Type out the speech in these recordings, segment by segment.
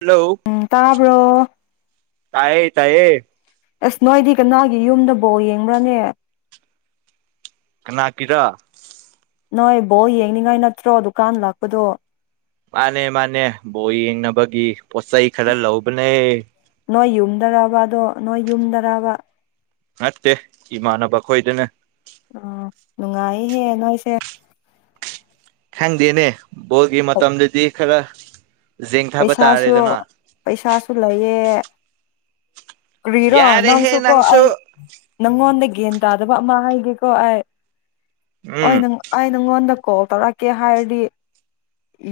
hello ꯇꯥꯕ꯭ꯔꯣ ꯇꯥꯏꯌꯦ ꯇꯥꯏꯌꯦ ꯑꯦꯁ ꯅꯣꯏꯗꯤ ꯀꯅꯥꯒꯤ ꯌꯨꯝꯗ ꯕꯣꯜ ꯌꯦꯡꯕ꯭ꯔꯅꯦ ꯀꯅꯥ ꯀꯤꯔ ꯅꯣꯏ ꯕꯣ ꯌꯦꯡꯅꯤꯡꯉꯥꯏ ꯅꯠꯇ꯭ꯔꯣ ꯗꯨꯀꯥꯟ ꯂꯥꯛꯄꯗꯣ ꯃꯥꯅꯦ ꯃꯥꯅꯦ ꯕꯣ ꯌꯦꯡꯅꯕꯒꯤ ꯄꯣꯠꯆꯩ ꯈꯔ ꯂꯧꯕꯅꯦ ꯅꯣꯏ ꯌꯨꯝꯗꯕꯗꯣ ꯅꯣꯏ ꯌꯨꯝꯗꯔꯕ ꯅꯠꯇꯦ ꯏꯃꯥꯟꯅꯕ ꯈꯣꯏꯗꯅꯦ ꯑꯣ ꯅꯨꯡꯉꯥꯏꯌꯦꯍꯦ ꯅꯣꯏꯁꯦ ꯈꯪꯗꯦꯅꯦ ꯕꯣꯔꯒꯤ ꯃꯇꯝꯗꯗꯤ ꯈꯔ ꯖꯦꯡꯊꯕ ꯄꯩꯁꯥꯁꯨ ꯇꯥꯔꯦꯗꯅ ꯄꯩꯁꯥꯁꯨ ꯂꯩꯌꯦ ꯀꯔꯤꯔꯣ ꯅꯪꯁꯨ ꯀꯣ ꯑꯩ ꯅꯪꯉꯣꯟꯗ ꯒ꯭ꯌꯥꯟ ꯇꯥꯗꯕ ꯑꯃ ꯍꯥꯏꯒꯦꯀꯣ ꯑꯩ ꯍ ꯎꯝ ꯅꯪ ꯑꯩ ꯅꯉꯣꯟꯗ ꯀꯣꯜ ꯇꯧꯔꯛꯀꯦ ꯍꯥꯏꯔꯗꯤ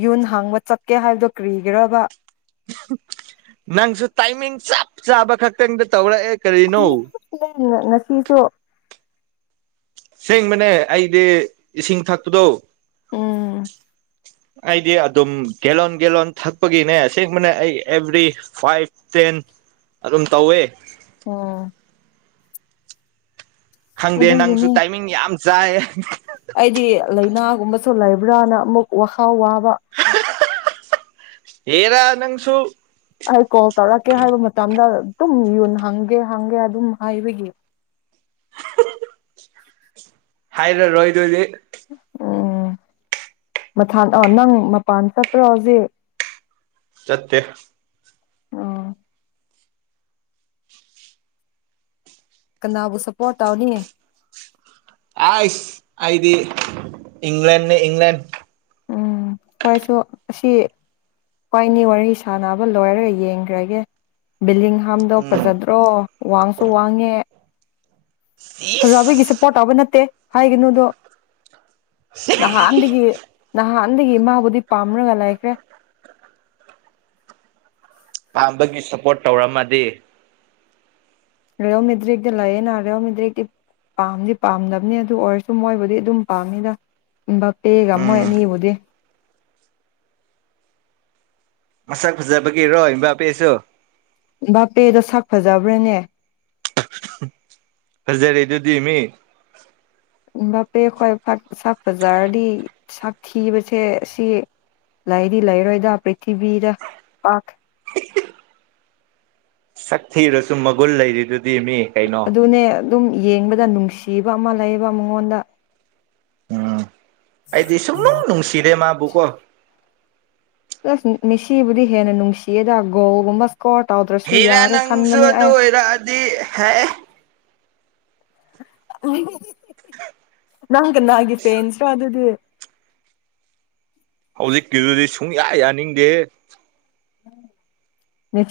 ꯌꯨꯟ ꯍꯥꯡꯕ ꯆꯠꯀꯦ ꯍꯥꯏꯕꯗꯨꯣ ꯀ꯭ꯔꯤꯒꯕ ꯅꯪꯁꯨ ꯇꯥꯏꯃꯤꯡ ꯆꯞ ꯆꯥꯕ ꯈꯛꯇꯪꯗ ꯇꯧꯔꯛꯑꯦ ꯀꯔꯤꯅꯣ ꯉꯁꯤꯁꯨ ꯁꯦꯡꯕꯅꯦ ꯑꯩꯗꯤ ꯏꯁꯤꯡ ꯊꯛꯄꯗꯣ ꯎꯝ ꯑꯩꯗꯤ ꯑꯗꯨꯝ ꯒꯦꯂꯂꯣꯟ ꯒꯦꯂꯂꯣꯟ ꯊꯛꯄꯒꯤꯅꯦ ꯑꯁꯦꯡꯕꯅꯦ ꯑꯩ ꯑꯦꯕ꯭ꯔꯤ ꯐꯥꯏꯚ ꯇꯦꯟ ꯑꯗꯨꯝ ꯇꯧꯋꯦ ꯑꯣ ꯈꯪꯗꯦ ꯅꯪꯁꯨ ꯑꯗꯨꯒꯤꯅꯦ ꯇꯥꯏꯃꯤꯡ ꯌꯥꯝ ꯆꯥꯏ ꯑꯩꯗꯤ ꯂꯩꯏꯅꯥꯒꯨꯝꯕꯁꯨ ꯂꯩꯥꯕ꯭ꯔꯥꯅ ꯑꯃꯨꯛ ꯋꯥꯈꯜ ꯋꯥꯕ ꯍꯔꯥ ꯅꯪꯁꯨ ꯑꯩ ꯀꯣꯜ ꯇꯧꯔꯛꯀꯦ ꯍꯥꯏꯕ ꯃꯇꯝꯗ ꯑꯗꯨꯝ ꯌꯨꯣꯟ ꯍꯪꯒꯦ ꯍꯪꯒꯦ ꯑꯗꯨꯝ ꯍꯥꯏꯕꯒꯤ ꯍꯥꯏꯔ ꯔꯣꯏ ꯑꯗꯣꯏꯗꯤ ꯎꯝ ꯃꯊ ꯑ ꯅꯪ ꯃꯄꯥꯟ ꯆꯠꯇꯄ꯭ꯔꯣ ꯍꯧꯖꯤꯛ ꯆꯠꯇꯦ ꯀꯅꯥꯕꯨ ꯁꯞꯄꯣꯔꯠ ꯇꯧꯅꯤ ꯑꯁ ꯑꯗꯤ ꯏꯪꯂꯦꯜ ꯅꯤ ꯏꯪꯂꯦꯜ ꯎꯝ ꯍꯣꯏꯁꯨ ꯑꯁꯤ ꯀ꯭ꯋꯥꯏꯅꯤ ꯋꯥꯔꯤ ꯁꯥꯟꯅꯕ ꯂꯣꯏꯔꯒ ꯌꯦꯡꯈ꯭ꯔꯒꯦ ꯕꯤꯜꯗꯤꯡ ꯑꯍꯝꯗꯣ ꯎꯝ ꯐꯖꯗ꯭ꯔꯣ ꯋꯥꯡꯁꯨ ꯋꯥꯡꯉꯦ ꯁꯤ ꯖꯥꯕꯒꯤ ꯁꯄꯣꯠ ꯇꯥꯕ ꯅꯠꯇꯦ ꯍꯥꯏꯒꯅꯨꯗꯨ ꯅꯍꯥꯟꯗꯒꯤ ꯅꯍꯥꯟꯗꯒꯤ ꯃꯥꯕꯨꯗꯤ ꯄꯥꯝꯔꯒ ꯂꯩꯈ꯭ꯔꯦ ꯄꯥꯝꯕꯒꯤ ꯁꯞꯄꯣꯔꯠ ꯇꯧꯔꯝꯃꯗꯤ ꯔꯤꯌꯜ ꯃꯦꯗ꯭ꯔꯤꯛꯗ ꯂꯩꯌꯦꯅ ꯔꯤꯌꯦꯜ ꯃꯦꯗ꯭ꯔꯤꯛꯇꯤ ꯄꯥꯝꯗꯤ ꯄꯥꯝꯗꯕꯅꯤ ꯑꯗꯨ ꯑꯣꯏꯔꯁꯨ ꯃꯣꯏꯕꯨꯗꯤ ꯑꯗꯨꯝ ꯄꯥꯝꯅꯤꯗ ꯏꯕ ꯄꯦꯒ ꯃꯣꯏ ꯎꯝ ꯑꯅꯤꯕꯨꯗꯤ ꯃꯁꯛ ꯐꯖꯕꯒꯤꯔꯣ ꯏꯝꯕꯥ ꯄꯦꯁꯨ ꯕꯥꯄꯦꯗꯣ ꯁꯛ ꯐꯖꯕ꯭ꯔꯅꯦ ꯐꯖꯔꯦ ꯑꯗꯨꯗꯤ ꯃꯤ ꯏ ꯄꯦꯛ ꯑꯩꯈ꯭ꯋꯥ ꯁꯥꯛ ꯕꯖꯥꯔꯗꯤ ꯆꯥꯛ ꯊꯤꯕꯁꯦ ꯁꯤ ꯂꯥꯏꯗꯤ ꯂꯩꯔꯣꯏꯗ ꯄ꯭ꯔꯤꯊꯤꯕꯤꯗ ꯄꯥ ꯁꯛꯊꯤꯔꯁꯨ ꯃꯒꯨꯟ ꯂꯩꯔꯤꯗꯨꯗꯤ ꯃꯤ ꯀꯩꯅꯣ ꯑꯗꯨꯅꯦ ꯑꯗꯨꯝ ꯌꯦꯡꯕꯗ ꯅꯨꯡꯁꯤꯕ ꯑꯃ ꯂꯩꯌꯦꯕ ꯃꯉꯣꯟꯗ ꯎꯝ ꯑꯩꯗꯤ ꯁꯨꯝꯂꯅꯨꯡ ꯅꯨꯡꯁꯤꯔꯦ ꯃꯥꯕꯨꯀꯣ ꯑꯁ ꯃꯤꯁꯤꯕꯨꯗꯤ ꯍꯦꯟꯅ ꯅꯨꯡꯁꯤꯌꯦꯗ ꯒꯣꯜ ꯒꯨꯝꯕ ꯀꯣꯜ ꯇꯧꯗ꯭ꯔꯁꯨ ꯍꯦꯔꯥ ꯌꯥꯔꯦ ꯅꯪꯁꯨ ꯈꯟꯕꯅꯦ ꯑꯗꯨ ꯑꯩ ꯑꯣꯏꯔꯛꯑꯗꯤ ꯍꯦ ꯅꯪ ꯀꯅꯥꯒꯤꯦ ꯐꯦꯦꯟꯁꯔꯣ ꯑꯗꯨꯗꯤ ꯍꯧꯖꯤꯛꯀꯤꯗꯨꯗꯤ ꯁꯨꯡꯌꯥ ꯌꯥꯅꯤꯡꯗꯦ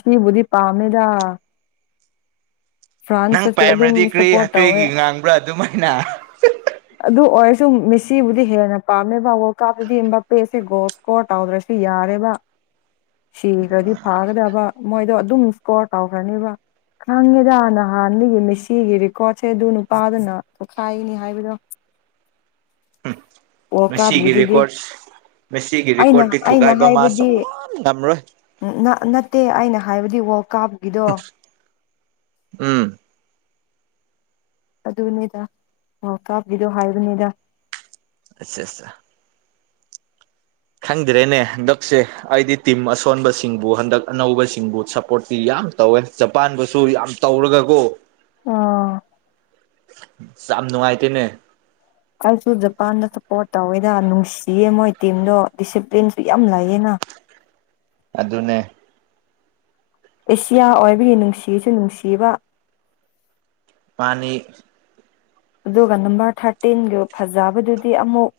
ꯁꯤꯕꯨꯗꯤ ꯄꯥꯝꯃꯦꯗ ꯅꯪ ꯐ꯭ꯔꯥꯟꯁꯇꯁꯨ ꯑꯗꯨꯝ ꯄꯥꯏꯝꯔꯗꯤ ꯀ꯭ꯔꯤ ꯁꯞꯄꯣꯔꯠ ꯇꯧꯋꯦ ꯀ꯭ꯔꯤꯒꯤ ꯉꯥꯡꯕ꯭ꯔꯥ ꯑꯗꯨꯃꯥꯏꯅ ꯑꯗꯨ ꯑꯣꯏꯔꯁꯨ ꯃꯤꯦꯁꯤꯕꯨꯗꯤ ꯍꯦꯟꯅ ꯄꯥꯝꯃꯦꯕ ꯋꯥꯔꯜ ꯀꯥꯞꯇꯗꯤꯕ ꯄꯦꯁꯤꯒꯣ ꯀꯣꯜ ꯇꯧꯗ꯭ꯔꯁꯨ ꯌꯥꯔꯦꯕ ꯁꯤꯈ꯭ꯔꯗꯤ ꯐꯒꯗꯕ ꯃꯣꯏꯗꯣ ꯑꯗꯨꯝ ꯏꯁꯀꯣꯔ ꯇꯧꯈ꯭ꯔꯅꯤꯕ ꯈꯪꯉꯦꯗ ꯅꯍꯥꯟꯒꯤ ꯃꯤꯦꯁꯤꯒꯤ ꯔꯦꯀꯣꯔꯠꯁꯦ ꯑꯗꯨ ꯅꯨꯄꯥꯗꯨꯅ ꯇꯣꯈꯥꯏꯅꯤ ꯍꯥꯏꯕꯗꯣ ꯕꯣꯜ ꯃꯦꯁꯤꯒꯤ ꯀꯥꯕꯒꯤꯗꯨꯗꯤ ꯔꯦꯀꯣꯔꯠꯁ ꯃꯦꯁꯤꯒꯤ ꯔꯦꯀꯣꯔꯠꯇꯤ ꯊꯨꯒꯥꯏꯕ ꯃꯥ ꯁꯨꯉꯝ ꯉꯝꯔꯣꯏ ꯅꯠꯇꯦ ꯑꯩꯅ ꯍꯥꯏꯕꯗꯤ ꯋꯥꯔꯜ ꯀꯞ ꯎꯝ ꯑꯗꯨꯅꯤꯗ ꯑꯣ ꯀꯥꯞꯄꯤꯗꯣ ꯍꯥꯏꯕꯅꯤꯗ [unintelligible] ꯈꯪꯗ꯭ꯔꯦꯅꯦ ꯍꯟꯗꯛꯁꯦ ꯑꯩꯗꯤ ꯇꯤꯝ ꯑꯁꯣꯟꯕꯁꯤꯡꯕꯨ ꯍꯟꯗꯛ ꯑꯅꯧꯕꯁꯤꯡꯕꯨ ꯁꯞꯄꯣꯔꯠꯇꯤ ꯌꯥꯝ ꯇꯧꯋꯦ ꯖꯄꯥꯟꯕꯨꯁꯨ ꯌꯥꯝ ꯇꯧꯔꯒꯀꯣ ꯎꯝ ꯌꯥꯝ ꯅꯨꯡꯉꯥꯏꯇꯦꯅꯦ ꯑꯩꯁꯨ ꯖꯄꯥꯟꯗ ꯁꯞꯄꯣꯔꯠ ꯇꯧꯋꯦꯗ ꯅꯨꯡꯁꯤꯌꯦ ꯃꯣꯏ ꯇꯤꯝꯗꯣ ꯗꯤꯁꯤꯄ꯭ꯂꯤꯟꯁꯨ ꯌꯥꯝ ꯂꯩꯌꯦꯅ ꯑꯗꯨꯅꯦ ꯑꯦꯁꯤꯌꯥ ꯑꯣꯏꯕꯒꯤ ꯅꯨꯡꯁꯤꯁꯨ ꯅꯨꯡꯁꯤꯕ ꯃꯅꯤ ꯑꯗꯨꯒ ꯅꯝꯕꯔ ꯊꯥꯔꯇꯤꯟꯗꯨ ꯐꯖꯕꯗꯨꯗꯤ ꯑꯃꯨꯛ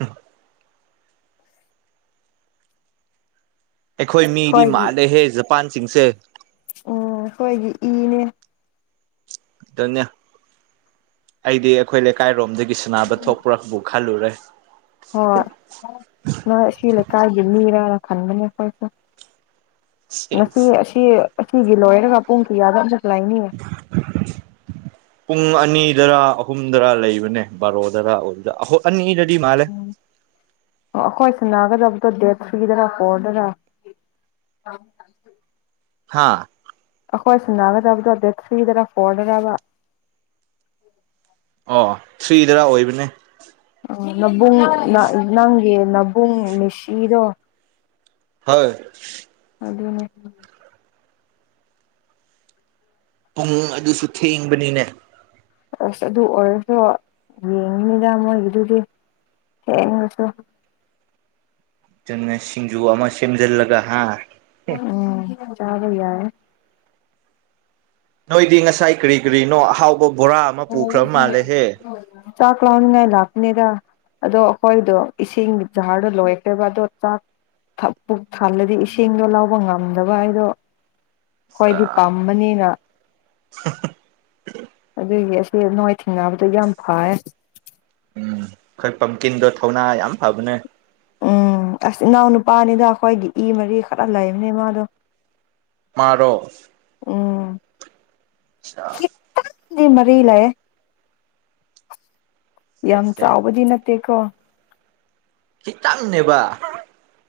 ꯎꯝ ꯑꯩꯈꯣꯏ ꯃꯤꯗꯤ ꯑꯩꯈꯣꯏꯒꯤ ꯃꯥꯜꯂꯦꯍꯦ ꯖꯄꯥꯟꯁꯤꯡꯁꯦ ꯎꯝ ꯑꯩꯈꯣꯏꯒꯤ ꯏꯅꯦ ꯑꯗꯨꯅꯦ ꯑꯩꯗꯤ ꯑꯩꯈꯣꯏ ꯂꯩꯀꯥꯏꯔꯣꯝꯗꯒꯤꯁꯨ ꯑꯅꯕ ꯊꯣꯛꯄ꯭ꯔꯕꯨ ꯈꯜꯂꯨꯔꯦ ꯍꯣꯏ ꯅꯣꯏ ꯁꯤ ꯂꯩꯀꯥꯏꯒꯤ ꯃꯤꯔꯅ ꯈꯟꯕꯅꯦ ꯑꯩꯈꯣꯏꯁꯨ ꯉꯁꯤ ꯑꯁꯤ ꯑꯁꯤꯒꯤ ꯂꯣꯏꯔꯒ ꯄꯨꯡ ꯀꯌꯥꯗ ꯑꯈ ꯂꯥꯏꯅꯤꯌꯦ ꯄꯨꯡ ꯑꯅꯤꯗꯔꯥ ꯑꯍꯨꯝꯗꯔꯥ ꯂꯩꯕꯅꯦ ꯕꯥꯔꯣꯗꯔ ꯑꯅꯤꯗꯗꯤ ꯃꯥ ꯑꯣ ꯑꯩꯈꯣꯏ ꯁꯅꯥꯒꯗꯕꯗꯣ ꯗꯦꯠ ꯐꯔꯤꯗꯅ ꯍꯣꯗꯔ [unintelligible] ꯍꯥꯥ ꯑꯩꯈꯣꯏ ꯁꯟꯅꯒꯗꯕꯗꯣ ꯗꯦ ꯊ꯭ꯔꯤꯗꯔ ꯐꯣꯔꯗꯔ ꯑꯣ ꯊ꯭ꯔꯤꯗꯔ ꯑꯣꯏꯕꯅꯦ ꯅꯕꯨꯡ ꯅꯦ ꯅꯕꯨꯡ ꯃꯦꯁꯤꯗꯣ ꯍꯣꯏ ꯑꯗꯨꯅ‌ꯦ [unintelligible] ꯄꯨꯡ ꯑꯗꯨꯁꯨ ꯊꯦꯡꯕꯅꯤꯅꯦ ꯑꯁ ꯑꯗꯨ ꯑꯣꯏꯔꯁꯨ ꯌꯦꯡꯅꯤꯗ ꯃꯣꯏꯒꯤꯗꯨꯗꯤ ꯊꯦꯡꯉꯁꯨ ꯆꯨꯝꯃ‌ꯦ ꯁꯤꯡꯖꯨ ꯑꯃ ꯁꯦꯝꯖꯤꯜꯂꯒ ꯍ ꯎꯝ ꯆꯥꯕ ꯌꯥꯏ ꯅꯣꯏꯗꯤ ꯉꯁꯥꯏ ꯀꯔꯤ ꯀꯔꯤꯅꯣ ꯑꯍꯥꯎꯕ ꯕꯣꯔꯥ ꯑꯃ ꯄꯨꯈ꯭ꯔꯕ ꯃꯥꯜꯂꯦꯍꯦ ꯆꯥꯛ ꯂꯥꯝꯅꯤꯉꯥꯏ ꯂꯥꯛꯄꯅꯤꯗ ꯑꯗꯣ ꯑꯩꯈꯣꯏꯗꯣ ꯏꯁꯤꯡ ꯖꯍꯥꯔꯗꯣ ꯂꯣꯏꯈ꯭ꯔꯦꯕ ꯑꯗꯣ ꯆꯥꯛ ꯊꯛ ꯄꯨꯛ ꯊꯜꯂꯗꯤ ꯏꯁꯤꯡꯗꯣ ꯂꯧꯕ ꯉꯝꯗꯕ ꯑꯩꯗꯣ ꯍꯣꯏꯗꯤ ꯄꯝꯕꯅꯤꯅ ꯑꯗꯨꯒꯤ ꯑꯁꯦ ꯅꯣꯏ ꯊꯦꯡꯅꯕꯗꯣ ꯌꯥꯝ ꯐꯌꯦ ꯎꯝ ꯑꯩꯈꯣꯏ ꯄꯝꯀꯤꯟꯗꯣ ꯊꯧꯅꯥ ꯌꯥꯝ ꯐꯕꯅꯦ ꯎꯝ ꯑꯁ ꯏꯅꯥꯎ ꯅꯨꯄꯥꯅꯤꯗ ꯑꯩꯈꯣꯏꯒꯤ ꯏ ꯃꯔꯤ ꯈꯔ ꯂꯩꯕꯅꯦ ꯃꯥꯗꯣ ꯃꯥꯔꯣ ꯎꯝ ꯑꯆꯥ [inaudible] ꯗ‌ꯦ ꯃꯔꯤ ꯂꯩꯌꯦ ꯌꯥꯝ ꯁꯦ ꯆꯥꯎꯕꯗꯤ ꯅꯠꯇꯦꯀꯣ ꯈꯤꯇꯪꯅꯦꯕ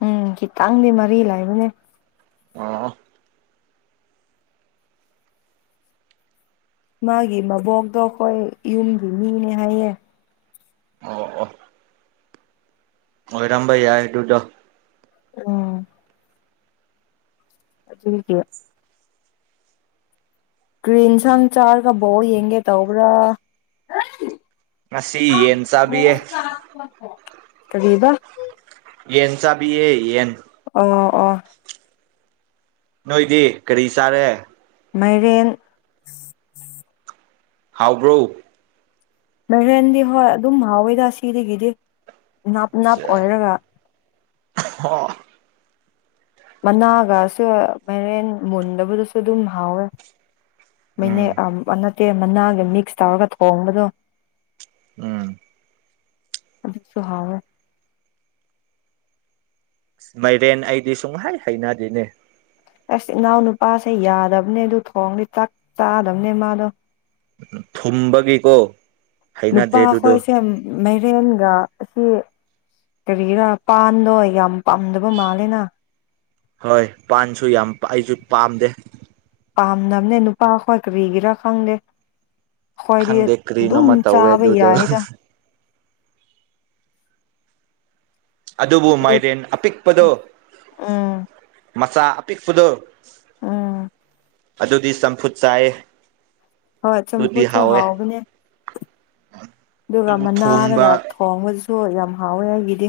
ꯎꯝ ꯈꯤꯇꯪꯗꯤ ꯃꯔꯤ ꯂꯩꯕꯅꯦ ꯑꯣ ꯃꯥꯒꯤ ꯃꯕꯣꯛꯇꯣ ꯑꯩꯈꯣꯏ ꯌꯨꯝꯒꯤ ꯃꯤꯅꯦ ꯍꯥꯏꯌꯦ ꯑꯣ ꯑꯣ ꯃꯣꯏꯔꯝꯕ ꯌꯥꯏ ꯇꯨꯗꯣ ꯎꯝ ꯑꯗꯨꯒꯤ ꯀ꯭ꯔꯤ ꯏꯟꯁꯥꯡ ꯆꯥꯔꯒ ꯕꯣꯜ ꯌꯦꯡꯒꯦ ꯇꯧꯕ꯭ꯔꯥ ꯉꯁꯤ ꯌꯦꯟ ꯆꯥꯕꯤꯌꯦ ꯀꯔꯤꯕ ꯌꯦꯟ ꯆꯥꯕꯤꯌ‌ꯦ ꯌꯦꯟ ꯑꯣ ꯑꯣ ꯅꯣꯏꯗꯤ ꯀꯔꯤ ꯆꯥꯔꯦ ꯃꯩꯔꯦꯟ ꯍꯥꯎꯕ꯭ꯔꯣ ꯃꯩꯔꯦꯟꯗꯤ ꯍꯣꯏ ꯑꯗꯨꯝ ꯃꯍꯥꯎꯋꯤꯗ ꯁꯤꯗꯒꯤꯗꯤ ꯅꯥꯞ ꯅꯥꯞ ꯑꯣꯏꯔꯒ [unintelligible] ꯃꯅꯥꯒꯁꯨ ꯃꯩꯔꯦꯟ ꯃꯨꯟꯗꯕꯗꯨꯁꯨ ꯑꯗꯨꯝ ꯍꯥꯎꯋꯦ ꯃ‌ꯦꯅꯦꯛ ꯎꯝ ꯅꯠꯇꯦ ꯃꯅꯥꯒ ꯃꯤꯛꯁ ꯇꯧꯔꯒ ꯊꯣꯡꯕꯗꯣ ꯎꯝ ꯑꯗꯨꯁꯨ ꯍꯥꯎꯋꯦ ꯃꯩꯔꯦꯟ ꯑꯩꯗꯤ ꯁꯨꯡꯍꯩ ꯍꯩꯅꯗꯦꯅꯦ ꯑꯁ ꯏꯅꯥꯎ ꯅꯨꯄꯥꯁꯦ ꯌꯥꯗꯕꯅꯦ ꯑꯗꯨ ꯊꯣꯡꯔꯗꯤ ꯆꯥꯛ ꯆꯥꯗꯕꯅꯦ ꯃꯥꯗꯣ ꯊꯨꯝꯕꯒꯤꯀꯣ ꯅꯨꯄꯥ ꯍꯩꯅꯗꯦ ꯑꯗꯨꯗꯣ ꯈꯣꯏꯁꯦ ꯃꯩꯔꯦꯟꯒ ꯑꯁꯤ ꯀꯔꯤꯔꯥ ꯄꯥꯟꯗꯣ ꯌꯥꯝ ꯄꯥꯝꯗꯕ ꯃꯥꯜꯂꯦꯅ ꯍꯣꯏ ꯄꯥꯟꯁꯨ ꯌꯥꯝ ꯑꯩꯁꯨ ꯄꯥꯝꯗꯦ ꯄꯥꯝꯗꯝꯕꯅꯦ ꯅꯨꯄꯥꯈꯣꯏ ꯀꯔꯤꯒꯤꯔꯥ ꯈꯪꯗꯦ ꯈ‌ꯣꯏꯗꯤ ꯈꯪꯗꯦ ꯑꯗꯨꯝ ꯀꯔꯤꯅꯣꯃ ꯇꯧꯋꯦ ꯆꯥꯕ ꯑꯗꯨꯗꯣ ꯌꯥꯏꯗ ꯑꯗꯨꯕꯨ ꯑꯗꯨ ꯃꯥꯏꯔꯦꯟ ꯑꯄꯤꯛꯄꯗꯣ ꯎꯝ ꯃꯆꯥ ꯑꯄꯤꯛꯄꯗꯣ ꯎꯝ ꯑꯗꯨꯗꯤ ꯆꯝꯐꯨꯠ ꯆꯥꯏ ꯍꯣꯏ ꯆꯝꯐꯨꯁꯨ ꯍꯥꯎꯕꯅꯦ ꯑꯗꯨꯒ ꯑꯗꯨꯕꯨ ꯊꯣꯡꯕ ꯃꯅꯥꯔꯒ ꯈꯣꯡꯕꯗꯨꯁꯨ ꯌꯥꯝ ꯍꯥꯎꯋꯦ ꯑꯩꯒꯤꯗꯤ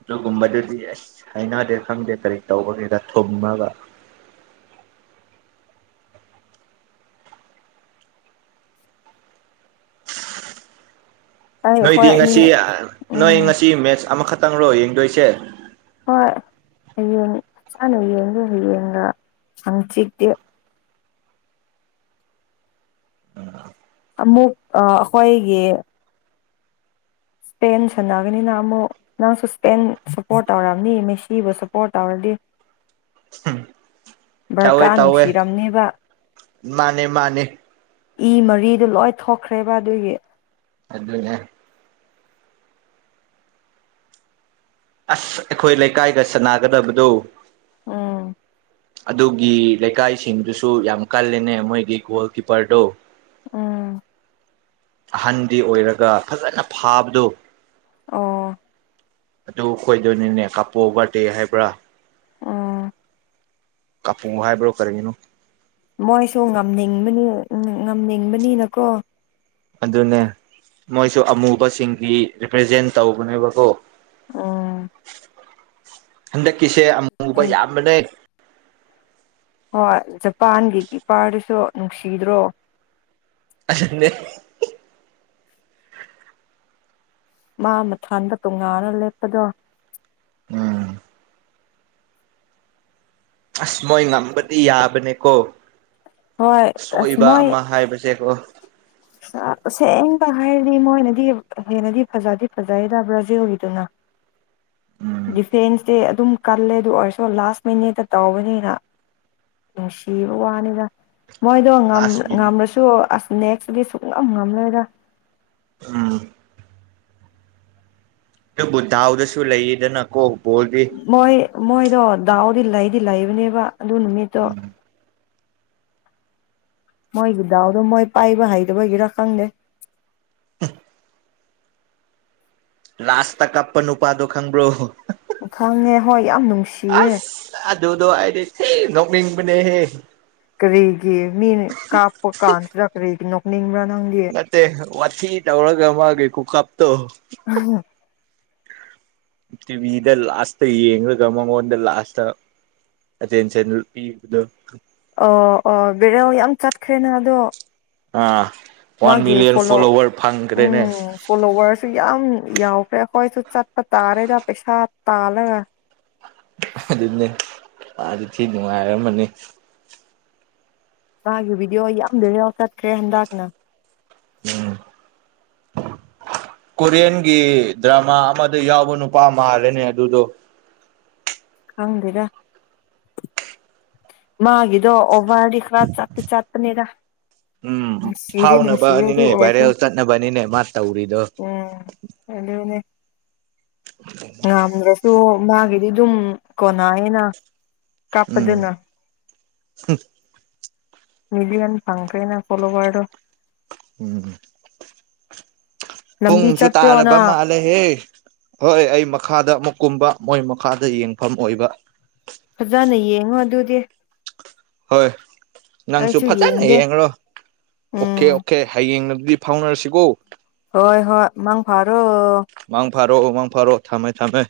ꯑꯗꯨꯒꯨꯝꯕꯗꯨꯗꯤ ꯑꯁ ꯍꯥꯏꯅꯗꯦ ꯈꯪꯗꯦ ꯀꯔꯤ ꯇꯧꯕꯒꯦꯗ ꯊꯨꯝꯃꯒ [unintelligible] ꯑꯩ ꯅꯣꯏꯗꯤ ꯑꯩꯈꯣꯏ ꯑꯅꯤ ꯉꯁꯤ ꯅꯣꯏ ꯎꯝ ꯉꯁꯤ ꯃꯦꯠꯁ ꯑꯃꯈꯛꯇꯪꯔꯣ ꯌꯦꯡꯗꯣꯏꯁꯦ ꯍꯣꯏꯡ ꯏꯁꯥꯅ ꯌꯦꯡꯒ ꯍꯌꯦꯡꯒ ꯌꯥꯝ ꯆꯤꯛꯇꯦ ꯑ ꯑꯃꯨꯛ ꯑꯩꯈꯣꯏꯒꯤ ꯄꯦꯟ ꯁꯥꯟꯟꯅꯒꯅꯤꯅ ꯑꯃꯨꯛ ꯅꯪꯁꯨ ꯁꯄꯦꯟ ꯁꯞꯄꯣꯔꯠ ꯇꯧꯔꯕꯅꯤ ꯃꯦꯁꯤꯕꯨ ꯁꯞꯄꯣꯔꯠ ꯇꯧꯔꯗꯤ ꯇꯧꯋꯦ ꯕꯔꯀꯥ ꯇꯧꯋꯦ ꯅꯨꯡꯁꯤꯔꯝꯅꯦꯕ ꯃꯥꯅꯦ ꯃꯥꯅꯦ ꯏ ꯃꯔꯤꯗꯨ ꯂꯣꯏ ꯊꯣꯛꯈ꯭ꯔꯦꯕ ꯑꯗꯨꯒꯤ ꯑꯗꯨꯅꯦ ꯑꯁ ꯑꯩꯈꯣꯏ ꯂꯩꯀꯥꯏꯗ ꯁꯅꯥꯒꯗꯕꯗꯣ ꯑꯣ ꯑꯗꯨꯒꯤ ꯂꯩꯀꯥꯏꯁꯤꯡꯗꯨꯁꯨ ꯌꯥꯝ ꯀꯜꯂꯦꯅꯦ ꯃꯣꯏꯒꯤ ꯒꯣꯜ ꯀꯤꯞꯄꯔꯗꯨꯣ ꯎꯝ ꯑꯍꯟꯗꯤ ꯑꯣꯏꯔꯒ ꯐꯖꯅ ꯐꯥꯕꯗꯣ ꯑꯣ ꯑꯗꯨ ꯈꯈꯣꯏꯗꯣꯏꯅꯤꯅꯦ ꯀꯥꯄꯣ ꯕꯥꯔꯗꯦ ꯍꯥꯏꯕ꯭ꯔꯥ ꯎꯝ ꯀꯥꯄꯨ ꯍꯥꯏꯕ꯭ꯔꯣ ꯀꯔꯤꯒꯤꯅꯣ ꯃꯣꯏꯁꯨ ꯉꯝꯅꯤꯡꯕꯅꯤ ꯎ ꯉꯝꯅꯤꯡꯕꯅꯤꯅꯀꯣ ꯑꯗꯨꯅꯦ ꯃꯣꯏꯁꯨ ꯑꯃꯨꯕꯁꯤꯡꯒꯤ ꯔꯤꯄ꯭ꯔꯖꯦꯟ ꯇꯧꯕꯅꯦꯕꯀꯣ ꯑꯣ ꯍꯟꯗꯛꯀꯤꯁꯦ ꯑꯃꯛ ꯄ ꯑꯦ ꯌꯥꯝꯅꯦ ꯍꯣꯏ ꯖꯄꯥꯟꯒꯤ ꯀ ꯄꯥꯔꯗꯨꯁꯨ ꯅꯨꯡꯁꯤꯗ꯭ꯔꯣ ꯦ ꯃꯥ ꯃꯊꯟꯗ ꯇꯣꯉꯥꯟꯅ ꯂꯦꯞꯄꯗꯣ ꯎꯝ ꯑꯁ ꯃꯣꯏ ꯉꯝꯕꯗꯤ ꯌꯥꯕꯅꯦꯀꯣ ꯍꯣꯏ ꯑꯁ ꯁꯣꯏꯕ ꯑꯃ ꯍꯥꯏꯕꯁꯦꯀꯣ ꯁꯦꯡꯕ ꯍꯥꯏꯔꯗꯤ ꯃꯣꯏꯅꯗꯤ ꯍꯦꯟꯅꯗꯤ ꯐꯖꯗꯤ ꯐꯖꯩꯗ ꯕ꯭ꯔꯥꯖꯨꯒꯤꯗꯨꯅ ꯎꯝ ꯗꯤꯐꯦꯟꯁ ꯗ ꯑꯗꯨꯝ ꯀꯜꯂꯦ ꯑꯗꯨ ꯑꯣꯏꯔꯁꯨ ꯂꯥꯁ ꯃꯤꯅꯤꯠꯇ ꯇꯧꯕꯅꯤꯅ ꯅꯨꯡꯁꯤꯕ ꯋꯥꯅꯤꯗ ꯃꯣꯏꯗꯣ ꯂꯥꯁ ꯃꯤꯅꯤꯠ ꯉꯝꯂꯁꯨ ꯑꯁ ꯅꯦꯛꯁꯗꯤ ꯁꯨꯛꯅꯝ ꯉꯝꯂꯣꯏꯔ ꯎꯝ ꯑꯗꯨ ꯕꯨꯙꯥꯎꯗꯁꯨ ꯂꯩꯌꯦꯗꯅ ꯀꯣꯣꯜꯗꯤ ꯃꯣꯏ ꯃꯣꯏꯗꯣ ꯗꯥꯎꯗꯤ ꯂꯩꯗꯤ ꯂꯩꯕꯅꯦꯕ ꯑꯗꯨ ꯅꯨꯃꯤꯠꯇꯣ ꯎꯝ ꯃꯣꯏꯒꯤ ꯗꯥꯎꯗꯣ ꯃꯣꯏ ꯄꯥꯏꯕ ꯍꯩꯗꯕꯒꯤꯔ ꯈꯪꯗꯦ ꯑ ꯂꯥꯁ ꯇ ꯀꯞꯄꯟ ꯎꯄꯥꯗ ꯈꯪꯕ꯭ꯔꯣ ꯎ ꯈꯪꯉꯦ ꯍꯣꯏ ꯌꯥꯝ ꯅꯨꯡꯁꯤꯌꯦ ꯑꯁ ꯑꯗꯨꯗꯣ ꯑꯩꯗꯤ ꯅꯣꯛꯅꯤꯡꯕꯅꯦꯍꯦ ꯀꯔꯤꯒꯤ ꯃꯤꯅ ꯀꯥꯞꯄ ꯀꯥꯟꯁꯤꯗ ꯀꯔꯤꯒꯤ ꯅꯣꯛꯅꯤꯡꯕ꯭ꯔꯥ ꯅꯪ ꯅꯠꯇ ꯋꯥꯊ ꯇꯧꯔꯒ ꯃꯥ ꯀꯩꯀꯨ ꯀꯥꯞꯇ ꯑ ꯇꯤꯚꯗ ꯂꯥꯁꯇ ꯌꯦꯡꯉꯒ ꯃꯉꯣꯟꯗ ꯂꯥꯁꯇ ꯑꯁ ꯄꯤꯕꯗꯣ ꯑꯣ ꯑꯣ ꯕꯦꯔꯧ ꯌꯥꯝ ꯆꯠꯈ꯭ꯔꯦꯅ ꯑꯗꯣ ꯑꯥ ꯋꯥꯟ ꯃꯥꯒꯤ ꯃꯤꯂꯤꯌꯟ ꯐꯣꯂꯣ ꯐꯣꯂꯣꯋꯔ ꯐꯪꯈ꯭ꯔꯦꯅꯦ ꯎꯝ ꯐꯣꯂꯣꯋꯔꯁꯨ ꯌꯥꯝ ꯌꯥꯎꯈ꯭ꯔꯦ ꯑꯩꯈꯣꯏꯁꯨ ꯆꯠꯄ ꯇꯥꯔꯦꯗ ꯄꯩꯁꯥ ꯇꯥꯜꯂꯒ ꯑꯗꯨꯅꯦ ꯃꯥ ꯑꯗꯨ ꯊꯤ ꯅꯨꯡꯉꯥꯏꯔꯝꯃꯅꯤ ꯃꯥꯒꯤ ꯚꯤꯗꯤꯑꯣ ꯌꯥꯝ ꯂꯩꯔ ꯆꯠꯈ꯭ꯔꯦ ꯍꯟꯗꯛꯅ ꯎꯝ ꯀꯣꯔꯤꯌꯟꯒꯤ ꯗ꯭ꯔꯃꯥ ꯑꯃꯗ ꯌꯥꯎꯕ ꯅꯨꯄꯥ ꯃꯥꯜꯂꯦꯅꯦ ꯑꯗꯨꯗꯣ ꯍꯪꯗꯗ ꯃꯥꯒꯤꯗꯣ ꯑꯣꯕ ꯋꯥ ꯈ꯭ꯔ ꯆꯥꯄꯤ ꯆꯥꯠꯇꯅꯤꯔ ꯎꯝ ꯐꯥꯎꯅꯕ ꯑꯅꯤꯅꯦ ꯑꯣꯏꯔꯁꯨ ꯚꯥꯏꯔꯦꯜ ꯆꯠꯅꯕꯅꯤꯅꯦ ꯃꯥ ꯇꯧꯔꯤꯗꯣ ꯍꯗꯅꯦ ꯉꯝꯗ꯭ꯔꯁꯨ ꯃꯥꯒꯤꯗꯤ ꯑꯗꯨꯝ ꯀꯣꯟꯅꯑꯦꯅ ꯎꯝ ꯀꯥꯞꯄꯗꯅ ꯅꯗꯤ ꯑꯅꯤ ꯄ ꯀꯥꯏꯅ ꯀꯣꯂꯣꯧꯕꯗꯣ ꯎꯝ ꯂꯝꯕꯤ ꯊꯨꯝꯁꯨ ꯆꯠꯄ꯭ꯔꯣꯅ ꯇꯥꯔꯕ ꯃꯥꯂ ꯂꯩꯍꯦ ꯍꯣꯏ ꯑꯩ ꯃꯈꯥꯗ ꯑꯃꯨꯛ ꯀꯨꯝꯕ ꯃꯣꯏ ꯃꯈꯥꯗ ꯌꯦꯡꯐꯝ ꯑꯣꯏꯕ ꯐꯖꯅ ꯌꯦꯡꯉꯣ ꯑꯗꯨꯗꯤ ꯍꯣꯏ ꯅꯪꯁꯨ ꯑꯩꯁꯨ ꯐꯖꯅ ꯌꯦꯡꯒꯦ ꯌꯦꯡꯂꯡꯣ ꯑꯣꯀꯦ ꯎꯝ ꯑꯣꯀꯦ ꯍꯌꯦꯡꯅ ꯑꯗꯨꯗꯤ ꯐꯥꯎꯅꯔꯁꯤꯀꯣ ꯍꯣꯏ ꯍꯣꯏ ꯃꯪ ꯐꯥꯔꯣ ꯃꯥꯡ ꯐꯥꯔꯛꯑꯣ ꯃꯥꯡ ꯐꯥꯔꯛꯑꯣ ꯊꯝꯃꯦ ꯊꯝꯃꯦ